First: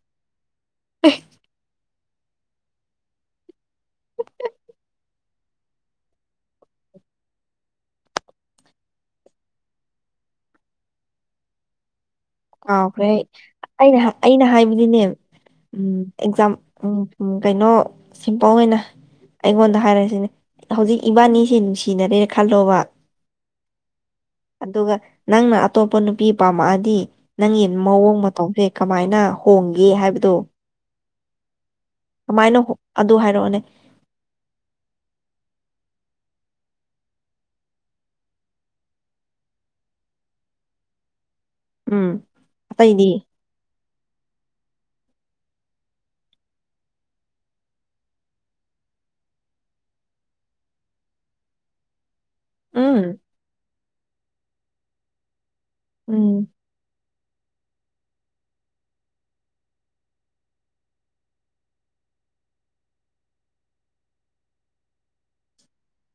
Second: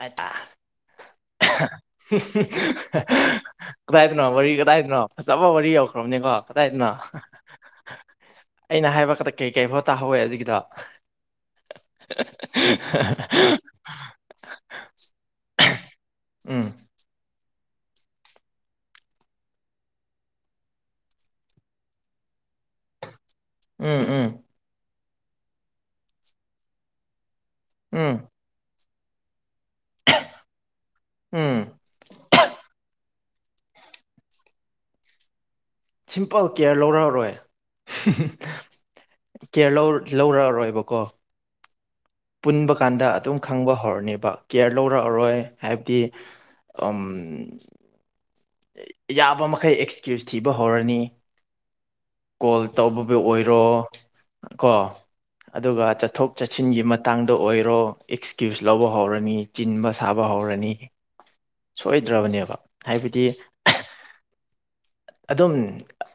ꯑ ꯀꯗꯥꯏꯗꯅꯣ ꯋꯥꯔꯤ ꯀꯗꯥꯏꯗꯅꯣ ꯐꯖꯕ ꯋꯥꯔꯤ ꯌꯧꯈ꯭ꯔꯕꯅꯤ ꯀꯣ ꯀꯗꯥꯏꯗꯅꯣ ꯑ ꯑꯩꯅ ꯍꯥꯏꯕ ꯈꯗ ꯀꯩꯀꯩ ꯐꯥꯎ ꯇꯥꯍꯧꯋꯦ ꯍꯧꯒꯤꯗ ꯑꯈꯦ ꯑꯩꯅ ꯑꯩꯅ ꯍꯥꯏ ꯅꯦ ꯎꯝ ꯑꯦꯛꯖꯥꯝ ꯎꯝ ꯀꯩꯅꯣ ꯁꯤꯝꯄꯜ ꯑꯣꯏꯅ ꯑꯩꯉꯣꯟꯗ ꯍꯥꯏꯔꯁꯤꯅꯦ ꯍꯧꯖꯤꯛ ꯏꯕꯥꯅꯤꯁꯦ ꯅꯨꯡꯁꯤꯅꯔꯦ ꯈꯜꯂꯣꯕ ꯎꯝ ꯎꯝ ꯑꯗꯨꯒ ꯅꯪꯅ ꯑꯇꯣꯞꯄ ꯅꯨꯄꯤ ꯄꯥꯝꯃꯛꯑꯗꯤ ꯅꯪꯒꯤ ꯎꯝ ꯃꯑꯣꯡ ꯃꯇꯧꯁꯦ ꯀꯃꯥꯏꯅ ꯍꯣꯡꯒꯦ ꯍꯥꯏꯕꯗꯣ ꯎꯝ ꯀꯃꯥꯏꯅ ꯑꯗꯨ ꯍꯥꯏꯔꯛꯑꯣꯅꯦ ꯁꯤꯝꯄꯜ ꯀꯦꯌꯔ ꯂꯧꯔꯛꯑꯔꯣꯏ ꯀꯦꯌꯔ ꯂꯧꯔꯛꯑꯔꯣꯏꯕꯀꯣ ꯎꯝ ꯄꯨꯟꯕ ꯑꯇꯩꯗꯤ ꯀꯥꯟꯗ ꯑꯗꯨꯝ ꯈꯪꯕ ꯍꯧ ꯍꯧꯔꯅꯦꯕ ꯀꯦꯌꯔ ꯂꯧꯔꯛꯑꯔꯣꯏ ꯍꯥꯏꯕꯗꯤ ꯌꯥꯕ ꯃꯈꯩ ꯑꯦꯛꯁꯀ꯭ꯌꯨꯁ ꯊꯤꯕ ꯍꯧꯔꯅꯤ ꯀꯣꯜ ꯎꯝ ꯇꯧꯕꯕꯨ ꯑꯣꯏꯔꯣ ꯀꯣ ꯑꯗꯨꯒ ꯎꯝ ꯆꯠꯊꯣꯛ ꯆꯠꯁꯤꯟꯒꯤ ꯃꯇꯥꯡꯗ ꯑꯣꯏꯔꯣ ꯑꯦꯛꯁꯀ꯭ꯌꯨꯁ ꯂꯧꯕ ꯍꯧꯔꯅꯤ ꯆꯤꯟꯕ ꯁꯥꯕ ꯍꯧꯔꯅꯤ ꯁꯣꯏꯗ꯭ꯔꯕꯅꯦꯕ ꯍꯥꯏꯕꯗꯤ ꯑꯗꯨꯝ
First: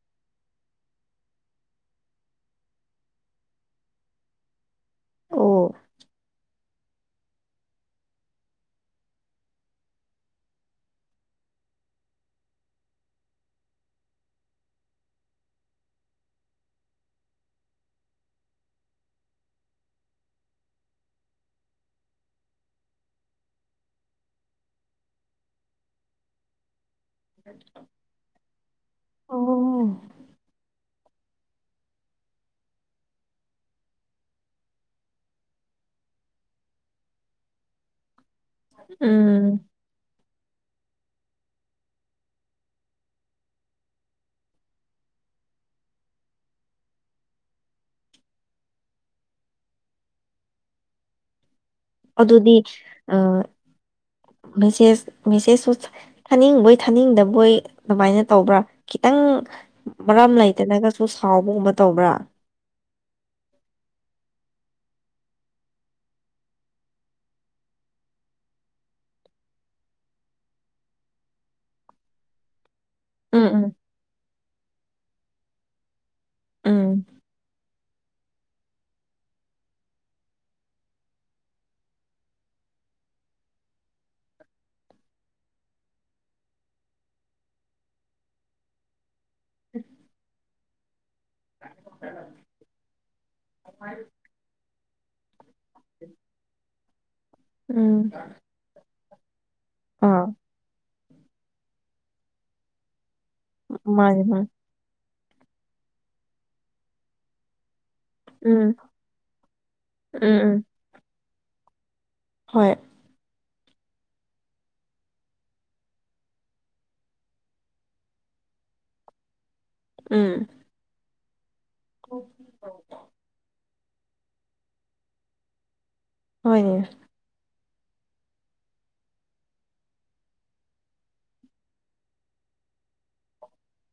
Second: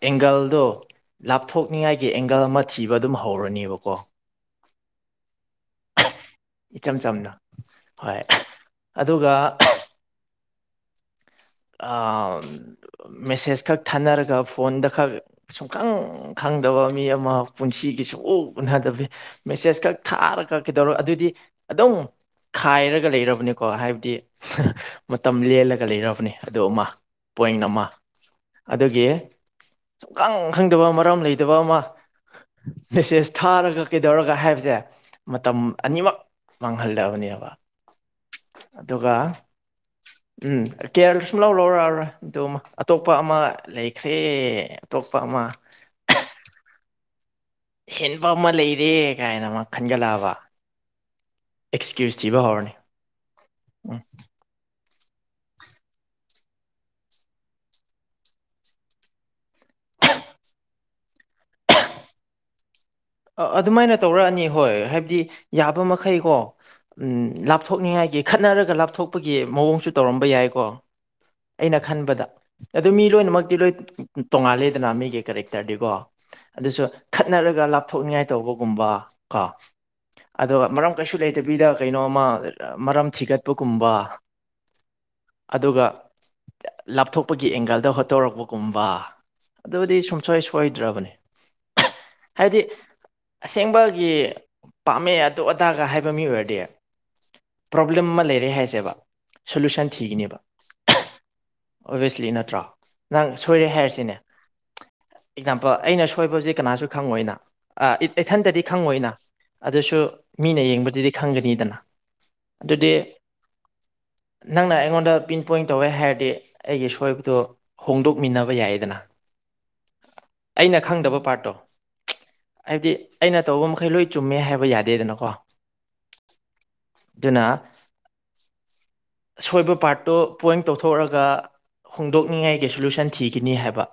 ꯑꯦꯡꯒꯜꯗꯣ ꯂꯥꯞꯊꯣꯛꯅꯤꯡꯉꯥꯏꯒꯤ ꯑꯦꯡꯒꯜ ꯑꯃ ꯊꯤꯕ ꯑꯗꯨꯝ ꯍꯧꯔꯅꯦꯕꯀꯣ ꯑꯣ ꯏꯆꯝ ꯆꯝꯅ ꯍꯣꯏ ꯑꯗꯨꯒ ꯑ ꯃꯦꯁꯦꯁ ꯈꯛ ꯊꯥꯅꯔꯒ ꯐꯣꯟꯗ ꯈꯛ ꯁꯨꯡꯈꯪ ꯈꯪꯗꯕ ꯃꯤ ꯑꯃ ꯄꯨꯟꯁꯤ ꯁꯨꯡ ꯎꯅꯗꯕ ꯃꯦꯁꯦꯁ ꯈꯛ ꯊꯥꯔ ꯀꯛꯈꯤꯗꯧꯔ ꯑꯗꯨꯗꯤ ꯑꯗꯨꯝ ꯈꯥꯏꯔꯒ ꯂꯩꯔꯕꯅꯤꯀꯣ ꯍꯥꯏꯕꯗꯤ ꯃꯇꯝ ꯂꯦꯜꯂꯒ ꯂꯩꯔꯕꯅꯤ ꯑꯗꯨ ꯑꯃ ꯄꯣꯏꯟ ꯑꯃ ꯑꯗꯨꯗꯒꯤ ꯑꯣ ꯁꯨꯝꯈꯪ ꯈꯪꯗꯕ ꯀꯔꯝ ꯂꯩꯇꯕ ꯑꯃ ꯃꯦꯁꯦꯁ ꯊꯥꯔꯒ ꯀꯩꯗꯧꯔꯒ ꯍꯥꯏꯕꯁꯦ ꯃꯇꯝ ꯑꯅꯤꯃꯛ ꯃꯥꯡꯍꯜꯗꯕꯅꯤ ꯍꯥꯏꯕ ꯎꯝ ꯎꯝ ꯀꯦꯔ ꯁꯨꯝ ꯂꯧꯔꯥꯎꯔ ꯂꯧꯥꯎꯔ ꯑꯗꯨ ꯑꯇꯣꯞꯄ ꯑꯃ ꯂꯩꯈ꯭ꯔꯦ ꯑꯇꯣꯞꯄ ꯑꯃ [inaudible] ꯍꯦꯟꯕ ꯑꯃ ꯂꯩꯔꯦ ꯀꯥꯏꯅ ꯑꯃ ꯈꯟꯖꯤꯜꯂꯛꯑꯕ ꯑꯗꯨꯗꯤ ꯑ ꯎꯝ ꯃꯁꯦ ꯃꯦꯁꯦꯖꯁꯨ ꯊꯥꯅꯤꯡꯕꯣꯏ ꯊꯥꯅꯤꯡꯗꯕꯣꯏ ꯑꯗꯨꯃꯥꯏꯅ ꯇꯧꯕ꯭ꯔꯥ ꯈꯤꯇꯪ ꯃꯔꯝ ꯂꯩꯇꯅꯒꯁꯨ ꯁꯥꯎꯕꯒꯨꯝꯕ ꯇꯧꯕ꯭ꯔꯥ ꯑꯗꯨꯃꯥꯏꯅ ꯇꯧꯔꯛꯑꯅꯤ ꯍꯣꯏ ꯍꯥꯏꯕꯗꯤ ꯌꯥꯕ ꯃꯈꯩꯀꯣ ꯂꯥꯞꯊꯣꯛꯅꯤꯡꯉꯥꯏ ꯒꯤ ꯈꯠꯅꯔꯒ ꯂꯥꯞꯊꯣꯛꯄꯒꯤ ꯃꯑꯣꯡꯁꯨ ꯇꯧꯔꯝꯕ ꯌꯥꯏꯀꯣ ꯑꯩꯅ ꯈꯟꯕꯗ ꯑꯗꯨ ꯃꯤ ꯎꯝ ꯂꯣꯏꯅꯃꯛꯇꯤ ꯂꯣꯏ ꯎꯝ ꯇꯣꯉꯥꯂꯦꯗꯅ ꯃꯤꯒꯤ ꯀꯦꯔꯦꯛꯇꯔꯗꯤꯀꯣ ꯑꯗꯨꯁꯨ ꯎꯝ ꯈꯠꯅꯔꯒ ꯂꯥꯞꯊꯣꯛꯅꯤꯡꯉꯥꯏ ꯇꯧꯕꯒꯨꯝꯕ ꯀꯣ ꯑꯗ ꯃꯔꯝ ꯀꯩꯁꯨ ꯂꯩꯇꯕꯤꯗ ꯀꯩꯅꯣꯃ ꯃꯔꯝ ꯊꯤꯒꯠꯄꯒꯨꯝꯕ ꯑꯗꯨꯒ ꯂꯥꯞꯊꯣꯛꯄꯒꯤ ꯑꯦꯡꯒꯜꯗ ꯍꯣꯠꯇꯣꯔꯛꯄꯒꯨꯝꯕ ꯑꯗꯨꯕꯨꯗꯤ ꯁꯨꯡꯁꯣꯏ ꯁꯣꯏꯗ꯭ꯔꯕꯅꯤ ꯑꯁꯦꯡꯕꯒꯤ ꯄꯥꯝꯃꯦ ꯑꯗꯨ ꯑꯗꯥꯒ ꯍꯥꯏꯕ ꯃꯤ ꯑꯣꯏꯔꯗꯤ ꯄ꯭ꯔꯣꯕ꯭ꯂꯦꯝ ꯎꯝ ꯑꯃ ꯂꯩꯔꯦ ꯍꯥꯏꯁꯦꯕ ꯁꯣꯂꯨꯁꯟ ꯑꯥ ꯊꯤꯈꯤꯅꯦꯕ ꯑꯣꯚꯁꯂꯤ ꯅꯠꯇ꯭ꯔꯣ ꯅꯪ ꯁꯣꯏꯔꯦ ꯍꯥꯏꯔꯁꯤꯅꯦ ꯃꯥꯅꯦ ꯃꯥꯅꯦ ꯑꯦꯛꯖꯥꯝꯄꯜ ꯑꯩꯅ ꯁꯣꯏꯕꯕꯁꯤ ꯀꯅꯥꯁꯨ ꯈꯪꯉꯣꯏꯅ ꯏꯊꯟꯇꯗꯤ ꯎꯝ ꯈꯪꯉꯣꯏꯅ ꯑꯗꯨꯁꯨ ꯎꯝ ꯎꯝ ꯃꯤꯅ ꯌꯦꯡꯕꯗꯨꯗꯤ ꯈꯪꯒꯅꯤꯗꯅ ꯍꯣꯏ ꯑꯗꯨꯗꯤ ꯅꯪꯅ ꯑꯩꯉꯣꯟꯗ ꯄꯤꯟ ꯄꯣꯏꯟ ꯇꯧꯋꯦ ꯍꯥꯏꯔꯗꯤ ꯑꯩꯒꯤ ꯁꯣꯏꯕꯗ ꯍꯣꯡꯗꯣꯛꯃꯤꯟꯅꯕ ꯌꯥꯏꯌꯦꯗꯅ ꯎꯝ ꯑꯩꯅ ꯈꯪꯗꯕ ꯄꯥꯔꯠꯇꯣ ꯍꯥꯏꯕꯗꯤ ꯑꯩꯅ ꯇꯧꯕ ꯃꯈꯩ ꯂꯣꯏ ꯆꯨꯝꯃꯦ ꯍꯥꯏꯕ ꯌꯥꯗꯦꯗꯅꯀꯣ ꯍꯣꯏꯅꯦ ꯑꯗꯨꯅ ꯁꯣꯏꯕ ꯄꯥꯔꯠꯇꯣ ꯄꯣꯏꯟ ꯇꯧꯊꯣꯛꯑꯒ ꯍꯣꯡꯗꯣꯛꯅꯤꯡꯉꯥꯏꯒꯤ ꯁꯣꯂꯨꯁꯟ ꯊꯤꯈꯤꯅꯤ ꯍꯥꯏꯕ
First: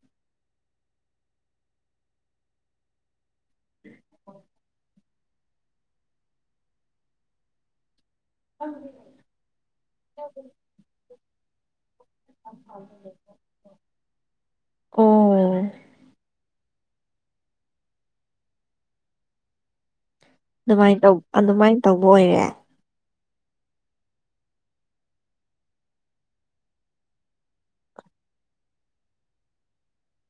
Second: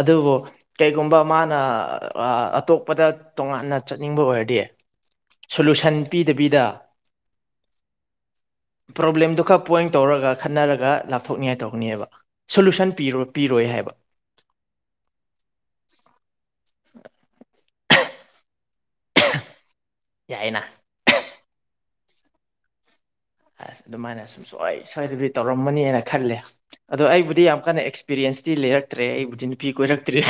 ꯑꯗꯨꯕꯨ ꯀꯩꯒꯨꯝꯕ ꯃꯥꯅ ꯑꯇꯣꯞ ꯆꯄꯗ ꯇꯣꯉꯥꯟꯅ ꯆꯠꯅꯤꯡꯕ ꯑꯣꯏꯔꯗꯤ ꯁꯣꯂꯨꯁꯟ ꯄꯤꯗꯕꯤꯗ ꯄ꯭ꯔꯣꯕ꯭ꯂꯦꯝꯗꯨ ꯈꯔ ꯄꯣꯏꯟ ꯇꯧꯔꯒ ꯈꯠꯅꯔꯒ ꯂꯥꯞꯊꯣꯛꯅꯤꯡꯉꯥꯏ ꯇꯧꯅꯤꯅꯦꯕ ꯁꯣꯂꯨꯁꯟ ꯄ ꯄꯤꯔꯣꯏ ꯍꯥꯏ ꯑꯣ ꯍ ꯌꯥꯏꯅ ꯑꯗꯨꯃꯥꯏꯅ ꯇ ꯑꯗꯨꯃꯥꯏꯅ ꯇꯧꯕ ꯑꯣꯏꯔꯦ ꯑ ꯑꯗꯨꯃꯥꯏꯅ ꯁꯨꯡꯁꯣꯏ ꯁ꯭ꯣꯏꯗꯕꯤ ꯇꯧꯔꯝꯃꯅꯤꯅ ꯈꯜꯂꯦ ꯑꯗꯣ ꯑꯩꯕꯨꯗꯤ ꯌꯥꯝ ꯀꯟꯅ ꯑꯦꯛꯁꯄꯤꯔꯤꯦꯟꯁꯇꯤ ꯂꯩꯔ ꯆꯠꯇ꯭ꯔꯦ ꯑꯩꯕꯨꯗꯤ ꯅꯨꯄꯤ ꯀꯣꯏꯔꯛꯇ꯭ꯔꯦ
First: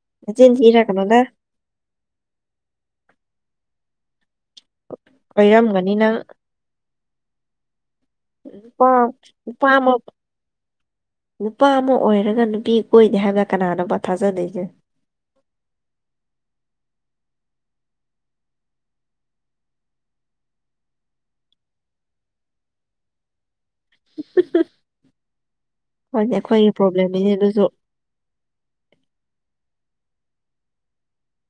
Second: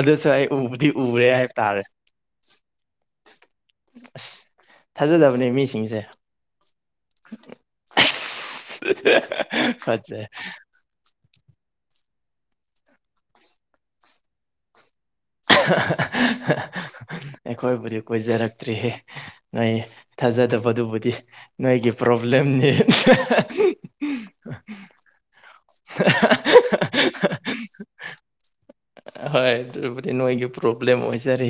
ꯑꯗꯨꯁꯨ ꯑꯩ ꯅꯆꯤꯟ ꯎꯕꯨꯗꯤ ꯊꯤꯔꯛꯀꯅꯣꯗ ꯎꯔꯦ ꯍꯥꯏ ꯇꯥꯔꯦ ꯑꯁ ꯊꯥꯖꯗꯕꯅꯦ ꯑꯣꯏꯔꯝꯒꯅꯤ ꯃꯤꯁꯤꯡꯁꯦ ꯅꯪ ꯎ ꯑ ꯑꯁ ꯐꯃ ꯐꯠꯖꯩ ꯅꯨꯄꯥ ꯑꯃ ꯑꯣꯏꯔꯒ ꯅꯨꯄꯤ ꯀꯣꯏꯗꯦ ꯍꯥꯏꯕꯒ ꯀꯅꯥꯅꯅꯕ ꯊꯥꯖꯗꯣꯏꯁꯦ ꯑꯩꯈꯣꯏꯕꯨꯗꯤ ꯀꯣꯏꯖꯔꯛꯇ꯭ꯔꯤꯍꯦ ꯅꯣꯏ ꯊꯥꯖꯗꯕꯗꯨꯕꯨꯗꯤ ꯅꯣꯏꯒꯤ ꯄ꯭ꯔꯣꯕ꯭ꯂꯦꯝꯅꯤ ꯍꯣꯏꯅꯦ ꯑꯩꯈꯣꯏꯒꯤ ꯄ꯭ꯔꯣꯕ꯭ꯂꯦꯝꯅꯤꯅꯦ ꯑꯗꯨꯁꯨ ꯑꯗꯤ ꯅꯣꯏꯒꯤ ꯄ꯭ꯔꯣꯕ꯭ꯂꯦꯝ ꯑꯣꯏꯖꯔꯤ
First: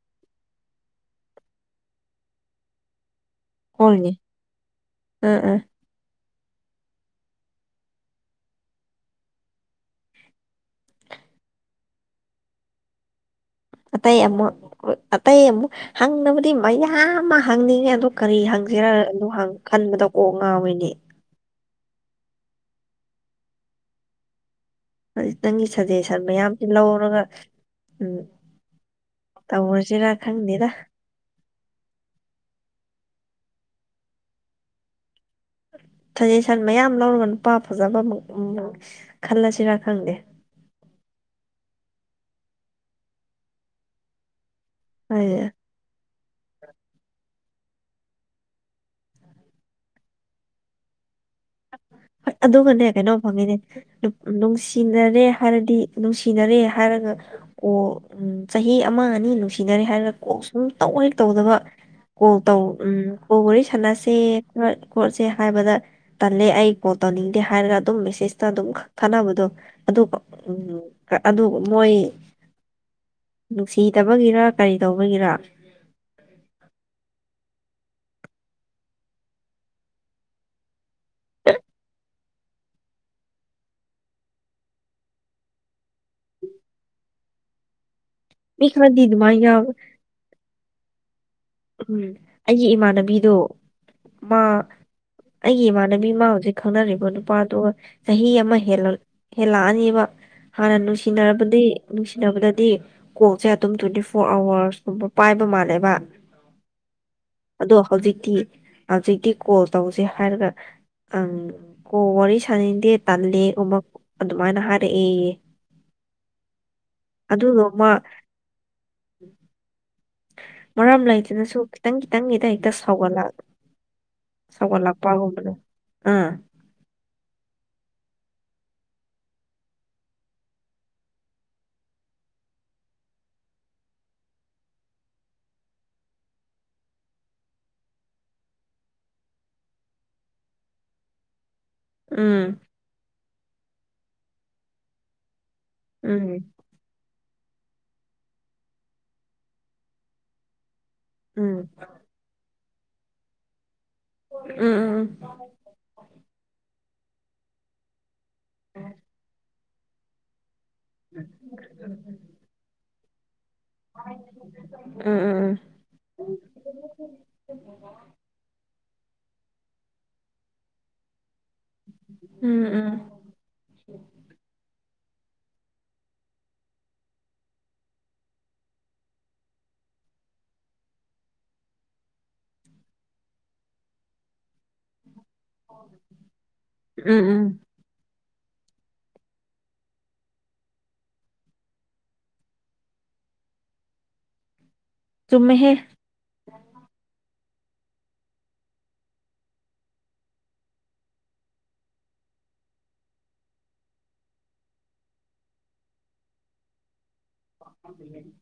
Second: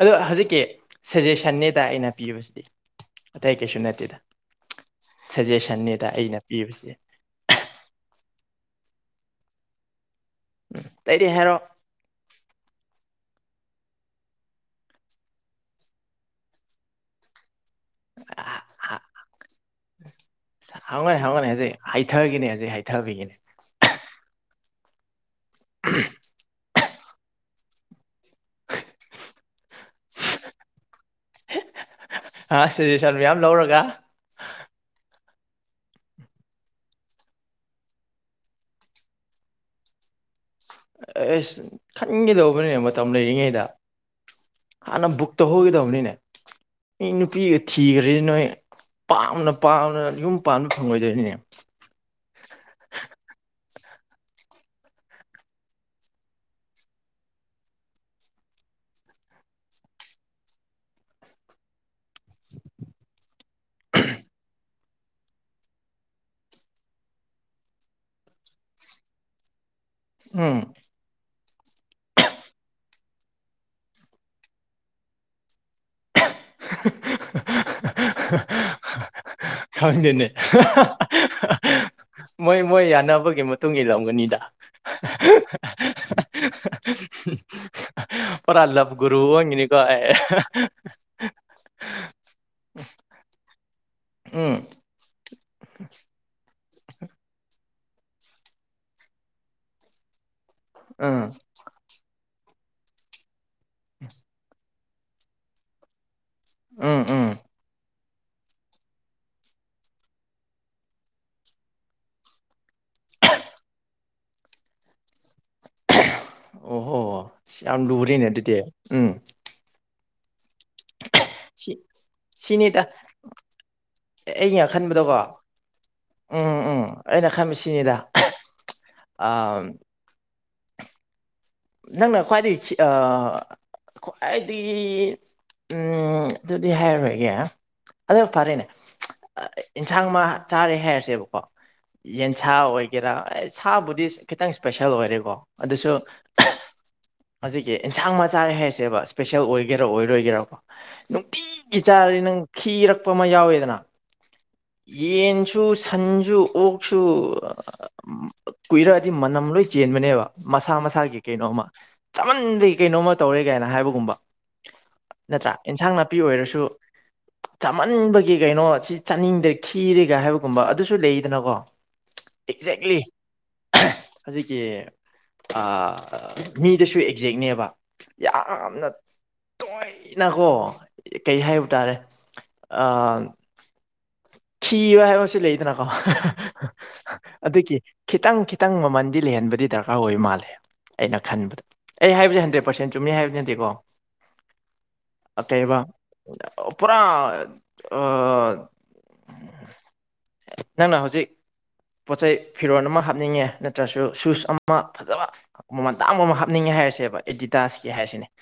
ꯑꯗꯣ ꯍꯧꯖꯤꯛꯀꯤ ꯁꯖꯦꯁꯟꯅꯦꯗ ꯑꯩꯅ ꯄꯤꯕꯁꯤꯗꯤ ꯑꯇꯩ ꯀꯩꯁꯨ ꯍꯣꯏꯅꯦ ꯅꯠꯇꯦꯗ ꯑꯥ ꯑꯥ ꯁꯖꯦꯁꯟꯅꯤꯗ ꯑꯩꯩꯅ ꯄꯁ [inaudible] [unintelligible] ꯇꯩꯗꯤ ꯍꯥꯏꯦꯔꯣ ꯑꯇꯩ ꯑꯃꯨꯛ ꯑꯇꯩ ꯑꯃꯨꯛ ꯍꯪꯕꯨꯗꯤ ꯃꯌꯥꯝ ꯍꯪꯅꯤꯡꯉꯦ ꯑꯣ ꯀꯔꯤ ꯍꯪꯁꯤꯦꯔ ꯑꯗꯨ ꯈꯟꯕꯗ ꯀꯣꯛ ꯉꯥꯎꯔꯤꯅꯦ ꯍꯥꯏꯊꯒꯤꯅꯦ ꯍꯧꯖꯤꯛ ꯍꯥꯏꯊꯕꯤꯒꯤꯅꯦ ꯍꯧꯖꯤꯛꯇꯪꯒꯤ ꯁꯖꯦꯁꯟ ꯃꯌꯥꯝꯁꯤꯦ ꯂꯧꯔꯒ ꯎꯝ ꯇꯕꯨꯔꯁꯤ ꯔ ꯈꯪꯅꯤꯗ ꯑꯁ ꯁꯖꯦꯁꯟ ꯃꯌꯥꯝ ꯂꯧꯔꯒ ꯁꯖꯦꯁꯟ ꯃꯌꯥꯝ ꯂꯧꯔꯒ ꯅꯨꯄꯥ ꯐꯖꯕꯨꯛ ꯈꯜꯂꯁꯤꯔꯥ ꯈꯪꯗꯦ ꯑꯦꯁ ꯈꯪꯒꯗꯧꯕꯅꯤ ꯃꯇꯝ ꯂꯩꯔꯤꯉꯩꯗ ꯍꯥꯟꯅ ꯍꯣꯏ ꯕꯨꯛ ꯇꯧꯍꯧꯒꯗꯕꯅꯤꯅꯦ ꯏ ꯅꯨꯄꯤꯒ ꯊꯤꯈ꯭ꯔꯦ ꯅꯣꯏ ꯄꯥꯝꯅ ꯄꯥꯝꯅ ꯌꯨꯝ ꯄꯥꯟꯅ ꯐꯪꯉꯣꯏꯗꯣꯏꯅꯤꯅꯦ ꯍꯣꯏ ꯑꯗꯨꯒꯅꯦ ꯀꯩꯅꯣ ꯐꯪꯉꯤꯅꯦ ꯅꯨꯡꯁꯤꯅꯔꯦ ꯍꯥꯏꯔꯗꯤ ꯅꯨꯡꯁꯤꯅꯔꯦ ꯍꯥꯏꯔꯒ ꯑꯣ ꯎ ꯆꯍꯤ ꯃꯤ ꯑꯃ ꯑꯅꯤ ꯅꯨꯡꯁꯤꯟꯅꯔꯦ ꯍꯥꯏꯔꯒ ꯀꯣꯛ ꯁꯨꯝ ꯇꯧ ꯍ ꯇꯧꯗꯕ ꯀꯣ ꯇꯧ ꯎꯝ ꯀꯣꯜ ꯋꯥꯔꯤ ꯁꯥꯟꯅꯁꯦ ꯈꯣꯠꯁꯦ ꯍꯥꯏꯕꯗ ꯇꯜꯂꯦ ꯑꯩ ꯀꯣꯜ ꯇꯧꯅꯤꯡꯗꯦ ꯍꯥꯏꯔꯒ ꯑꯗꯨꯝ ꯃꯦꯁꯦꯖꯇ ꯑꯗꯨꯝ ꯈ ꯊꯥꯅꯕꯗꯣ ꯑꯗꯨꯒ ꯎꯝ ꯑꯗꯨ ꯃꯣꯏ ꯅꯨꯡꯁꯤꯗꯕꯒꯤꯔ ꯀꯔꯤ ꯇꯧꯕꯒꯤꯔ ꯐꯪꯗꯦꯅꯦ [unintelligible] [inaudible] ꯃꯣꯏ ꯃꯣꯏ ꯌꯥꯅꯕꯒꯤ ꯃꯇꯨꯡ ꯏ ꯂꯧꯒꯅꯤꯗ ꯄꯨ ꯃꯤ ꯈꯔꯗꯤ ꯑꯜꯂꯕꯒꯨꯔꯨ ꯑꯗꯨꯃꯥꯏꯅ ꯑꯅꯤ ꯌꯥꯎꯋꯦ ꯀ ꯎꯝ ꯑꯩꯒꯤ ꯏꯃꯥꯟꯅꯕꯤꯗꯣ ꯃꯥ ꯎꯝ ꯑꯩꯌꯦ ꯃꯥꯅꯕꯤꯃ ꯍꯧꯖꯤꯛ ꯈꯪꯅꯔꯤꯕ ꯅꯨꯄꯥꯗꯨ ꯆꯍꯤ ꯑꯃ ꯍꯦꯜꯂꯛꯑꯅꯤꯕ ꯍꯥꯟꯅ ꯎꯝ ꯅꯨꯡꯁꯤꯅꯔꯕꯗꯤ ꯅꯨꯡꯁꯤꯅꯕꯗꯗꯤ ꯀꯣꯛꯁꯦ ꯑꯗꯨꯝ ꯇ꯭ꯋꯦꯟꯇꯤ ꯐꯣꯔ ꯑꯋꯔꯁ ꯎ ꯄꯥꯏꯕ ꯃꯥꯜꯂꯦꯕ ꯎꯝ ꯎꯝ [inaudible] ꯑꯗꯣ ꯍꯧꯖꯤꯛꯇꯤ ꯍꯧꯖꯤꯛꯇꯤ ꯀꯣꯜ ꯇꯧꯁꯦ ꯍꯥꯏꯔꯒ ꯑ ꯀꯣ ꯋꯥꯔꯤ ꯁꯥꯟꯅ ꯦ ꯇꯜꯂꯦ ꯎꯨꯛ ꯑꯗꯨꯃꯥꯏꯅ ꯍꯥꯏꯔꯛꯑꯦꯌꯦ ꯑꯣ ꯍꯣ ꯑꯗꯨꯗꯣ ꯌꯥꯝ ꯌꯥꯝ ꯃꯥ ꯚꯔꯤꯅꯦ ꯑꯗꯨꯗꯤ ꯎꯝ ꯃꯔꯝ ꯂꯩꯇꯅꯁꯨ ꯁꯤ ꯈꯤꯇꯪ ꯈꯤꯇꯪꯒꯤꯗ ꯍꯦꯛꯇ ꯁꯥꯎꯒꯠꯂꯛꯑꯒꯦ ꯑꯦ ꯑꯩ ꯉ ꯈꯟꯕꯗꯣꯀꯣ ꯑꯥ ꯎꯝꯝ ꯎꯝ ꯑꯩꯅ ꯈꯟꯃꯤ ꯁꯤꯅꯤꯗ ꯑ [inaudible] ꯅꯪꯅ ꯈ꯭ꯋꯥꯏꯗꯒꯤ ꯈ꯭ꯋꯥꯏꯗꯒꯤ ꯎꯝ ꯑꯗꯨꯗꯤ ꯍꯥꯏꯔꯔꯣꯏꯒꯦ ꯑꯗꯨ ꯐꯔꯦꯅꯦ ꯑꯦꯟꯁꯥꯡ ꯃꯥ ꯆꯥꯔꯦ ꯍꯥꯏꯔꯁꯦꯕꯀꯣ ꯌꯦꯟꯁꯥ ꯎꯝ ꯑꯣꯏꯒꯦꯔꯥ ꯁꯥꯕꯨꯗꯤ ꯈꯤꯇꯪ ꯏꯁꯄꯦꯁꯦꯜ ꯑꯣꯏꯔꯦꯀꯣ ꯑꯗꯨꯁꯨ ꯍ [inaudible] ꯍꯧꯖꯤꯛꯀꯤ ꯑꯦꯟꯁꯥꯡ ꯃꯆꯥ ꯍꯥꯏꯁꯦꯕ ꯏꯁꯄꯦꯁꯦꯜ ꯑꯣꯏꯒꯦꯔꯥ ꯑꯣꯏꯔꯣꯏꯒꯦꯔꯥꯀꯣ ꯎꯝ ꯅꯨꯡꯇꯤꯒꯤ ꯆꯥꯔꯗꯤ ꯅꯪ ꯤꯔꯛꯄ ꯑꯃ ꯌꯥꯎꯋꯦꯗꯅ ꯎꯝ ꯎꯝ ꯌꯦꯟꯁꯨ ꯁꯟꯖꯨ ꯑꯣ ꯀꯨꯏꯔꯛꯑꯗꯤ ꯃꯅꯝ ꯂꯣꯏ ꯆꯦꯟꯕꯅꯦꯕ ꯃꯁꯥ ꯃ ꯀꯩꯅꯣꯃ ꯆꯃꯟꯗꯦ ꯀꯩꯅꯣꯝꯃ ꯇꯧꯔꯦ ꯀꯥꯏꯅ ꯍꯥꯏꯕꯒꯨꯝꯕ ꯎꯝ ꯅꯠꯇ꯭ꯔꯥ ꯎꯝ ꯏꯟꯁꯥꯡ ꯅꯥꯄꯤ ꯑꯣꯏꯔꯁꯨ ꯆꯥꯃꯟꯕꯒꯤ ꯀꯩꯅꯣ ꯁꯤ ꯆꯥꯅꯤꯡꯗ꯭ꯔ ꯈꯤꯔꯦꯒ ꯍꯥꯏꯕꯒꯨꯝꯕ ꯑꯗꯨꯁꯨ ꯂꯩꯗꯅꯀꯣ ꯎꯝ ꯑꯦꯛꯖꯦꯛꯂꯤ ꯎꯝ ꯍꯧꯖꯤꯛꯀꯤ ꯃꯤꯗꯁꯨ ꯑꯦꯛꯖꯦꯛꯅꯦꯕ ꯌꯥꯝꯅ ꯇꯣꯏꯅꯀꯣ ꯀꯩ ꯍꯥꯏꯕ ꯇꯥꯔꯦ ꯑ ꯐꯤꯕ ꯍꯥꯏꯕꯁꯨ ꯂꯩꯗꯅꯀꯣ ꯎꯝ ꯎꯝ ꯑꯗꯨꯒꯤ ꯈꯤꯇꯪ ꯈꯤꯇꯪ ꯃꯃꯟꯗꯤ ꯂꯩꯍꯟꯕꯗꯤ ꯗꯔꯀꯥꯔ ꯑꯣꯏ ꯃꯥꯜꯂꯦ ꯑꯩꯅ ꯈꯟꯕꯗ ꯑꯩ ꯍꯥꯏꯕꯁꯦ ꯍꯟꯗ꯭ꯔꯦꯠ ꯄꯥꯔꯁꯦꯟ ꯆꯨꯝꯃꯦ ꯍꯥꯏꯕ ꯅꯠꯇꯦꯀꯣ ꯆꯨꯝꯃꯦꯍꯦ ꯑꯇꯩꯕ ꯄꯨꯔꯥ ꯑ ꯅꯪꯅ ꯍꯧꯖꯤꯛ ꯄꯣꯠꯆꯩ ꯐꯤꯔꯣꯟꯜ ꯑꯃ ꯍꯥꯞꯅꯤꯡꯉꯦ ꯅꯠꯇ꯭ꯔꯁꯨ ꯁꯨꯁ ꯑꯃ ꯐꯖꯕ ꯃꯃꯜ ꯇꯥꯡꯕ ꯑꯃ ꯍꯥꯞꯅꯤꯡꯉꯦ ꯍꯥꯏꯔꯁꯦꯕ ꯑꯦꯗꯤꯗꯥꯁꯀꯤ ꯍꯥꯏꯁꯤꯅꯦ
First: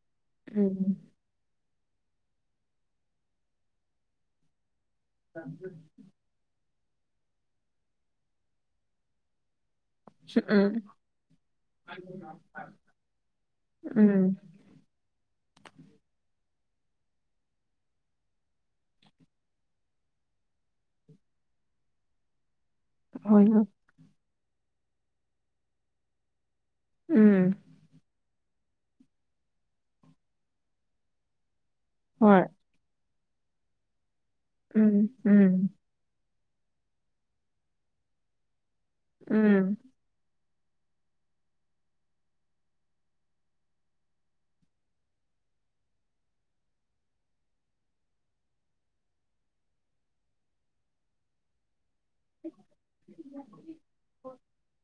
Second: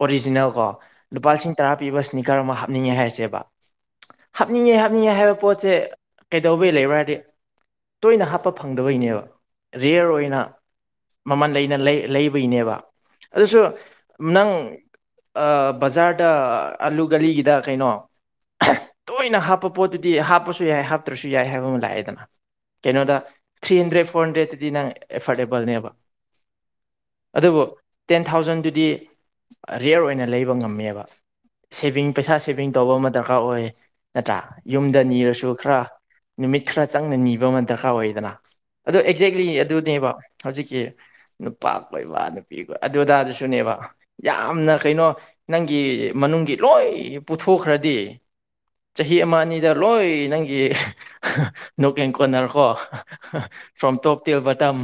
ꯑꯣꯔꯤꯖꯤꯅꯦꯜ ꯀꯣ ꯎꯝ ꯂꯨꯄꯥ ꯂꯤꯁꯤꯡ ꯇꯔꯥ ꯄꯤꯕ ꯏꯁ꯭ꯅꯤꯀꯔ ꯑꯃ ꯍꯥꯞꯅꯤꯡꯉꯦ ꯍꯥꯏꯁꯦꯕ ꯍꯥꯞꯅꯤꯡꯉꯦ ꯆꯅꯤꯡꯉꯦ ꯍꯥꯏꯕ ꯄꯣꯠꯁꯦ ꯀꯩꯗꯧꯕꯩ ꯂꯩꯕ꯭ꯔꯥꯗꯤ ꯇꯣꯏꯅ ꯍꯥꯞꯄ ꯐꯪꯗꯕꯩꯅꯦꯕ ꯔꯤꯌꯔ ꯑꯣꯏꯅ ꯎꯝ ꯃꯃꯟ ꯂꯩꯩꯅ ꯂꯩꯕꯒꯤꯅꯦꯕ ꯑꯗꯨꯁꯨ ꯎꯝ ꯅꯪ ꯕꯖꯥꯔꯗ ꯑꯂꯨ ꯒꯂꯤꯒꯤꯗ ꯀꯩꯅꯣ ꯇꯣꯏꯅ ꯍꯥꯞꯄ ꯄꯣꯠꯇꯨꯗꯤ ꯍꯥꯞꯄꯁꯨ ꯌꯥꯏ ꯍꯥꯞꯇ꯭ꯔꯁꯨ ꯌꯥꯏ ꯍꯥꯏꯕ ꯑꯃ ꯂꯥꯛꯑꯦꯗꯅ ꯀꯩꯅꯣꯗ ꯍꯣꯏ ꯊ꯭ꯔꯤ ꯍꯟꯗ꯭ꯔꯦꯠ ꯐꯣꯔ ꯍꯟꯗ꯭ꯔꯦꯠꯇꯇꯗꯤ ꯅꯪ ꯑꯦꯐꯣꯔꯗꯦꯕꯜꯅꯦꯕ ꯎꯝ ꯑꯗꯨꯕꯨ ꯇꯦꯟ ꯊꯥꯎꯖꯟꯗꯨꯗꯤ ꯦꯌꯔ ꯑꯣꯏꯅ ꯂꯩꯕ ꯉꯝꯃꯦꯕ ꯁꯦꯚꯤꯡ ꯄꯩꯁꯥ ꯍꯣꯏ ꯁꯦꯚꯤꯡ ꯇꯧꯕ ꯑꯃ ꯗꯔꯀꯥꯔ ꯑꯣꯏ ꯅꯠꯇ꯭ꯔꯥ ꯎꯝ ꯌꯨꯝꯗ ꯅꯤꯔꯁꯨ ꯎꯝ ꯈꯔ ꯅꯨꯃꯤꯠ ꯈꯔ ꯆꯪꯅ ꯅꯤꯕ ꯑꯃ ꯗꯔꯀꯥꯔ ꯑꯣꯏꯌꯦꯗꯅ ꯑꯗꯣ ꯑꯦꯛꯖꯦꯛꯂꯤ ꯎꯝ ꯑꯗꯨꯅꯦꯕ ꯍꯧꯖꯤꯛꯀꯤ ꯅꯨꯄꯥ ꯀꯣꯏꯕ ꯅꯨꯄꯤꯣꯏꯕ ꯑꯗꯨꯗꯥꯗꯨꯁꯨꯅꯦꯕ ꯌꯥꯝꯅ ꯀꯩꯅꯣ ꯅꯪꯒꯤ ꯃꯅꯨꯡꯒꯤ ꯂꯣꯏ ꯄꯨꯊꯣꯛꯈ꯭ꯔꯗꯤ ꯆꯍꯤ ꯑꯃ ꯑꯅꯤꯗ ꯂꯣꯏ ꯅꯪꯒꯤ ꯅꯣꯛꯀꯦꯟ ꯀꯣꯟꯅꯔꯀꯣ ꯐ꯭ꯔꯣꯝ ꯇꯣꯞ ꯇꯦꯜꯕ ꯃꯇꯝꯝ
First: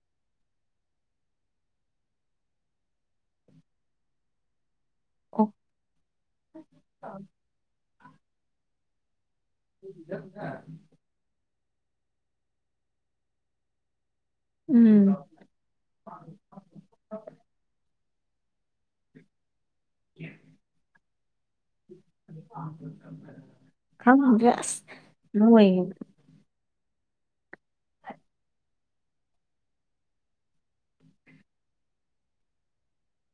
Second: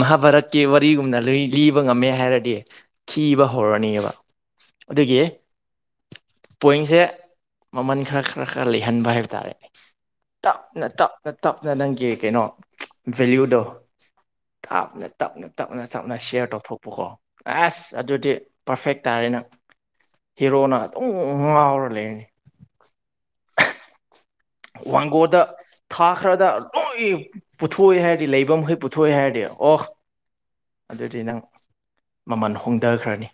ꯃꯍꯥꯚꯥꯔꯠꯀꯤ ꯋꯥꯔꯤꯒꯨꯝꯅ ꯂꯤꯕ ꯉꯝꯃꯦ ꯍꯥꯏꯔꯗꯤ ꯊꯤꯕ ꯍꯧꯔꯅꯤꯑꯕ ꯑꯗꯨꯒꯤ ꯑꯣ ꯄꯣꯏꯤꯡꯁꯦ ꯃꯃꯟ ꯈꯔ ꯈꯔ ꯈꯔ ꯂꯩꯍꯟꯕ ꯍꯥꯏꯕ ꯍꯥꯏꯇꯥꯔꯦ ꯇꯞꯅ ꯇꯞꯅ ꯇꯞꯅ ꯅꯪꯒꯤ ꯀꯩꯅꯣ ꯚꯦꯂꯨꯗꯣ ꯞꯅ ꯎꯝ ꯇꯞꯅ ꯇꯞꯅ ꯇꯞꯅ ꯁꯤꯌꯥꯔ ꯇꯧꯊꯣꯛꯄꯀꯣ ꯑꯁ ꯑꯗꯨꯗꯤ ꯄꯔꯐꯦꯛ ꯇꯥꯔꯦꯅ ꯍꯦꯔꯣꯅ ꯑꯗꯨꯝ ꯉꯥꯎꯔ ꯂꯩꯔꯅꯤ ꯀ ꯋꯥꯡꯒꯣꯗ ꯊꯥꯈ꯭ꯔꯗ ꯂꯣꯏ ꯄꯨꯊꯣꯛꯑꯦ ꯍꯥꯏꯔꯗꯤ ꯂꯩꯐꯝꯈꯩ ꯄꯨꯊꯣꯛꯑꯦ ꯍꯥꯏꯔꯗꯤ ꯑꯣ ꯑꯗꯨꯗꯤ ꯅꯪ ꯃꯃꯜ ꯍꯣꯡꯊꯈ꯭ꯔꯅꯤ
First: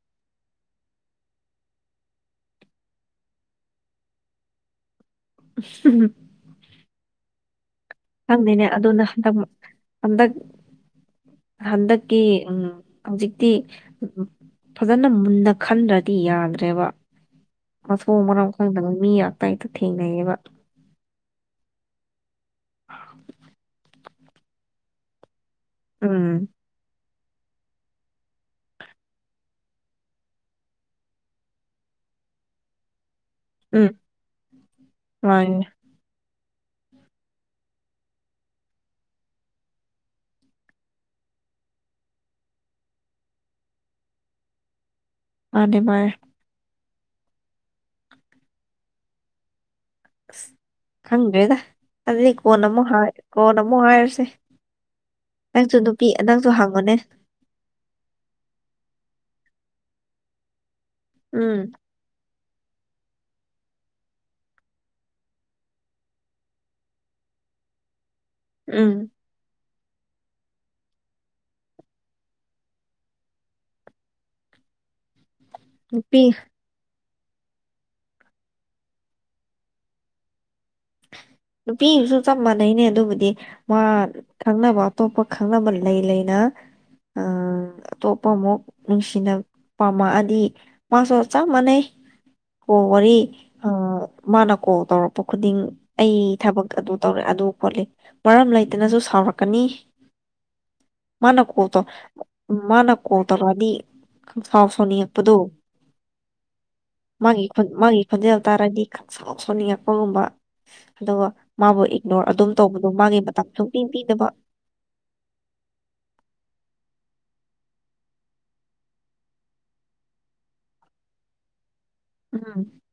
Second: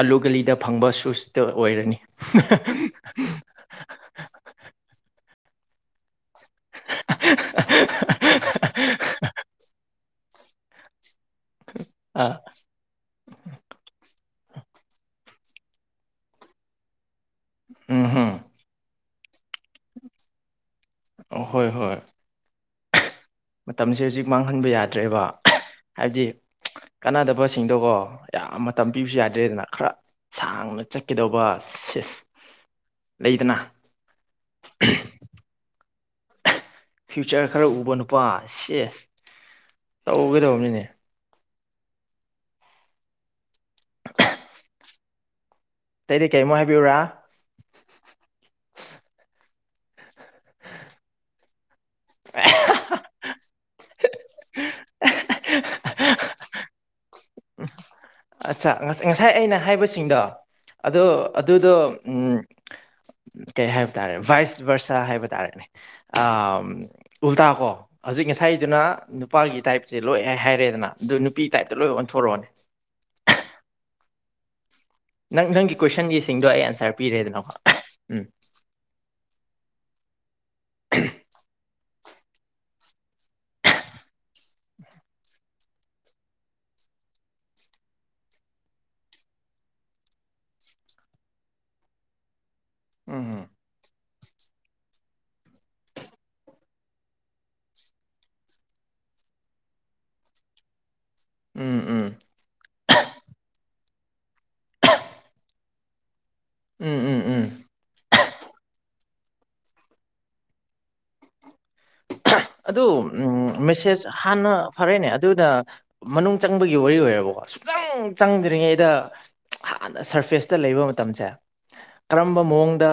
ꯑꯂꯨ ꯒꯂꯤꯗ ꯐꯪꯕ ꯁꯨꯁꯇ ꯑꯣꯏꯔꯅꯤ [unintelligible] [unintelligible] [unintelligible] ꯍꯪꯅꯤꯦꯅꯦ ꯑꯗꯨꯅ ꯍꯟꯗꯛ ꯍꯟꯗꯛ ꯍꯟꯗꯛꯀꯤ ꯑ ꯎꯝ ꯍꯧꯖꯤꯛꯇꯤ ꯐꯖꯅ ꯃꯨꯟꯅ ꯈꯟꯗ꯭ꯔꯗꯤ ꯌꯥꯗ꯭ꯔꯦꯕ ꯎꯝ ꯃꯊꯣꯡ ꯍꯝ ꯃꯔꯥꯡ ꯀꯥꯏ ꯃꯔ ꯃꯤ ꯑ ꯏ ꯊꯦꯡꯅꯌꯦꯕ ꯑ ꯍꯣꯏ ꯍꯣꯏ ꯃꯇꯝꯁꯦ ꯍꯧꯖꯤꯛ ꯃꯥꯡꯍꯟꯕ ꯌꯥꯗ꯭ꯔꯦꯕ ꯎꯝ ꯀꯥꯟꯅꯗꯕꯁꯤꯡꯗꯣꯒꯣ ꯌꯥꯝ ꯃꯇꯝ ꯄꯤꯕꯁꯨ ꯌꯥꯗ꯭ꯔꯦꯗꯅ ꯈꯔ ꯁꯥꯡꯅ ꯆꯠꯀꯗꯧꯕ ꯁꯤꯁ ꯂꯩꯗꯅ ꯎꯝ ꯃꯥꯅꯦ ꯐ꯭ꯌꯨꯆꯔ ꯈꯔ ꯎꯕ ꯅꯨꯄꯥ ꯁꯤꯦꯁ ꯇꯧꯒꯗꯕꯅꯤꯅꯦ ꯃꯥꯅꯦ ꯃꯥꯅꯦ ꯀꯇꯩꯗꯤ ꯀꯩꯃꯣ ꯍꯥꯏꯕꯤꯌꯨꯨꯔꯥ ꯑ ꯈꯪꯗ꯭ꯔꯦꯗ ꯑꯗꯨꯗꯤ ꯀꯣꯟꯅ ꯑꯃꯨꯛ ꯍꯥꯏ ꯀꯣ ꯅ ꯑꯃꯨꯛ ꯍꯥꯏꯔꯁꯦ ꯅꯪꯁꯨ ꯅꯨꯄꯤ ꯅꯪꯁꯨ ꯍꯪꯉꯨꯅꯦ ꯑꯠꯆꯥ ꯉꯁꯥꯏ ꯑꯩꯅ ꯍꯥꯏꯕꯁꯤꯡꯗꯣ ꯑꯗꯣ ꯎꯝ ꯑꯗꯨꯗꯣ ꯎ [unintelligible] ꯀꯩ ꯍꯥꯏꯕ ꯇꯥꯔꯦ ꯚꯥꯏꯁ ꯚꯔꯁꯥ ꯍꯥꯏꯕ ꯇꯥꯔꯦꯅꯦ ꯑ ꯎꯜꯇꯥ ꯀꯣ ꯍꯧꯖꯤꯛ ꯉꯁꯥꯏꯗꯨꯅ ꯎꯝ ꯅꯨꯄꯥꯒꯤ ꯇꯥꯏꯞꯁꯦ ꯂꯣꯏ ꯍꯥꯏ ꯍꯥꯏꯔꯦꯗꯅ ꯑꯗꯨ ꯅꯨꯄꯤ ꯇꯥꯏꯞꯇ ꯂꯣꯏ ꯑꯣꯟꯊꯣꯔꯛꯑꯣꯅꯦ ꯅꯪ ꯅꯪꯒꯤ ꯅꯨꯄꯤ ꯀꯣꯏꯁꯟꯒꯤꯁꯤꯡꯗꯣ ꯑꯩ ꯑꯟꯁꯔ ꯄꯤꯔꯦꯗꯅꯀ ꯎꯝ ꯄꯤꯕꯁꯨ ꯆꯞ ꯃꯥꯟꯅꯩꯅꯦ ꯑꯗꯨꯕꯨꯗꯤ ꯃꯥ ꯈꯪꯅꯕ ꯑꯇꯣꯞꯄ ꯈꯪꯅꯕ ꯂꯩ ꯂꯩꯅ ꯑ ꯇꯣꯄꯃꯣ ꯅꯨꯡꯁꯤꯅ ꯄꯃ ꯑꯗꯤ ꯃꯥ ꯆꯣ ꯆ ꯃꯅꯦ ꯑꯣ ꯋꯥꯔꯤ ꯎꯝ ꯃꯥꯅ ꯀꯣꯜ ꯇꯧꯔꯛꯄ ꯈꯨꯗꯤꯡ ꯑꯩ ꯊꯕꯛ ꯑꯗꯨ ꯇꯧꯔꯦ ꯑꯗꯨ ꯈꯣꯠꯂꯤ ꯃꯔꯝ ꯂꯩꯇꯅꯁꯨ ꯁꯥꯎꯔꯛꯀꯅꯤ [unintelligible] ꯃꯥꯅ ꯎꯝ ꯀꯇ ꯎꯝ ꯃꯥꯅ ꯀꯇꯗꯤ ꯁꯥꯥꯎꯐ ꯁꯣꯅꯤꯄꯗꯣ ꯎꯝ ꯎꯝ ꯃꯥꯒꯤ ꯎꯝ ꯃꯥꯒꯤ ꯈꯣꯟꯖꯦꯜ ꯇꯥꯔꯗꯤ ꯁꯥꯎ ꯁꯣꯟꯅꯤꯡꯉꯛꯄꯒꯨꯝꯕ ꯑꯗꯣ ꯃꯥꯕꯨꯣ ꯑꯗꯨ ꯃꯦꯁꯦꯁ ꯄꯤꯗꯕ ꯍꯥꯟꯅ ꯐꯔꯦꯅꯦ ꯑꯗꯨꯅ ꯃꯅꯨꯡ ꯆꯪꯕꯒꯤ ꯋꯥꯔꯤ ꯑꯣꯏꯔꯕ ꯁꯨꯡꯆꯪ ꯆꯪꯗ꯭ꯔꯤꯉꯩꯗ ꯍꯥꯟꯅ ꯁꯔꯐꯦꯁꯇ ꯂꯩꯕ ꯃꯇꯝꯁꯦ ꯀꯔꯝꯕ ꯎꯝ ꯃꯑꯣꯡꯗ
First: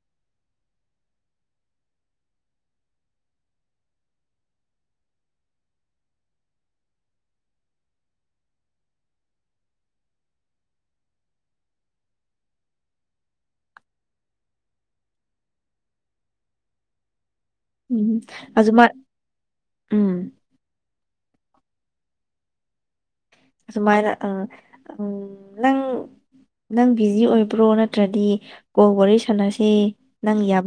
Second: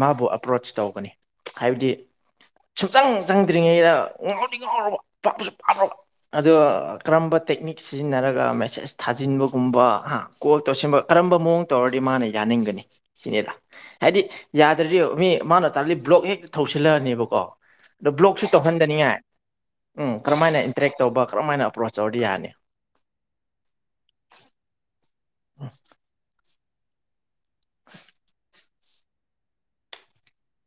ꯃꯥꯕꯨ ꯑꯦꯄ꯭ꯔꯣꯆ ꯇꯧꯒꯅꯤ ꯍꯥꯏꯕꯗꯤ ꯁꯨꯡꯛꯆꯪ ꯆꯪꯗ꯭ꯔꯤꯉꯩꯗ ꯉꯥꯎꯗꯤ ꯉꯥꯎꯔꯕ ꯄꯥꯄꯁꯨ ꯄꯥꯞꯔꯕ ꯑꯗꯣ ꯀꯔꯝꯕ ꯇꯦꯛꯅꯤꯛ ꯁꯤꯖꯤꯟꯅꯔꯒ ꯃꯦꯁꯦꯁ ꯊꯥꯖꯤꯟꯕꯒꯨꯝꯕ ꯀꯣꯜ ꯇꯧꯁꯤꯟꯕ ꯀꯔꯝꯕ ꯃꯑꯣꯡ ꯇꯧꯔꯗꯤ ꯃꯥꯅ ꯌꯥꯅꯤꯡꯒꯅꯤ ꯁꯤꯅꯦꯗ ꯍꯥꯏꯗꯤ ꯌꯥꯗ꯭ꯔꯗꯤ ꯃꯤ ꯃꯥꯅ ꯇꯥꯔꯗꯤ ꯕ꯭ꯂꯣꯛ ꯍꯦꯛ ꯊꯧꯁꯤꯜꯂꯛꯑꯅꯦꯕꯀꯣ ꯑꯗ ꯎꯝ ꯕ꯭ꯂꯣꯛꯁꯨ ꯑꯗꯨꯃꯥꯏ ꯇꯧꯍꯟꯗꯅꯤꯡꯉꯥꯏ ꯎꯝ ꯀꯔꯝ ꯍꯥꯏꯅ ꯏꯟꯇꯔꯦꯛ ꯇꯧꯕ ꯀꯔꯝ ꯍꯥꯏꯅ ꯑꯦꯄ꯭ꯔꯣꯁ ꯆꯔꯤꯤꯍꯅꯤ ꯑꯃꯥꯏꯅ ꯑ ꯎ ꯅꯪ ꯅꯪ ꯕꯤꯖꯤ ꯑꯣꯏꯕ ꯄ꯭ꯔꯣ ꯅꯠꯇ꯭ꯔꯗꯤ ꯀꯣ ꯋꯥꯔꯤ ꯁꯥꯟꯁꯦ ꯅꯪ ꯌꯥꯕ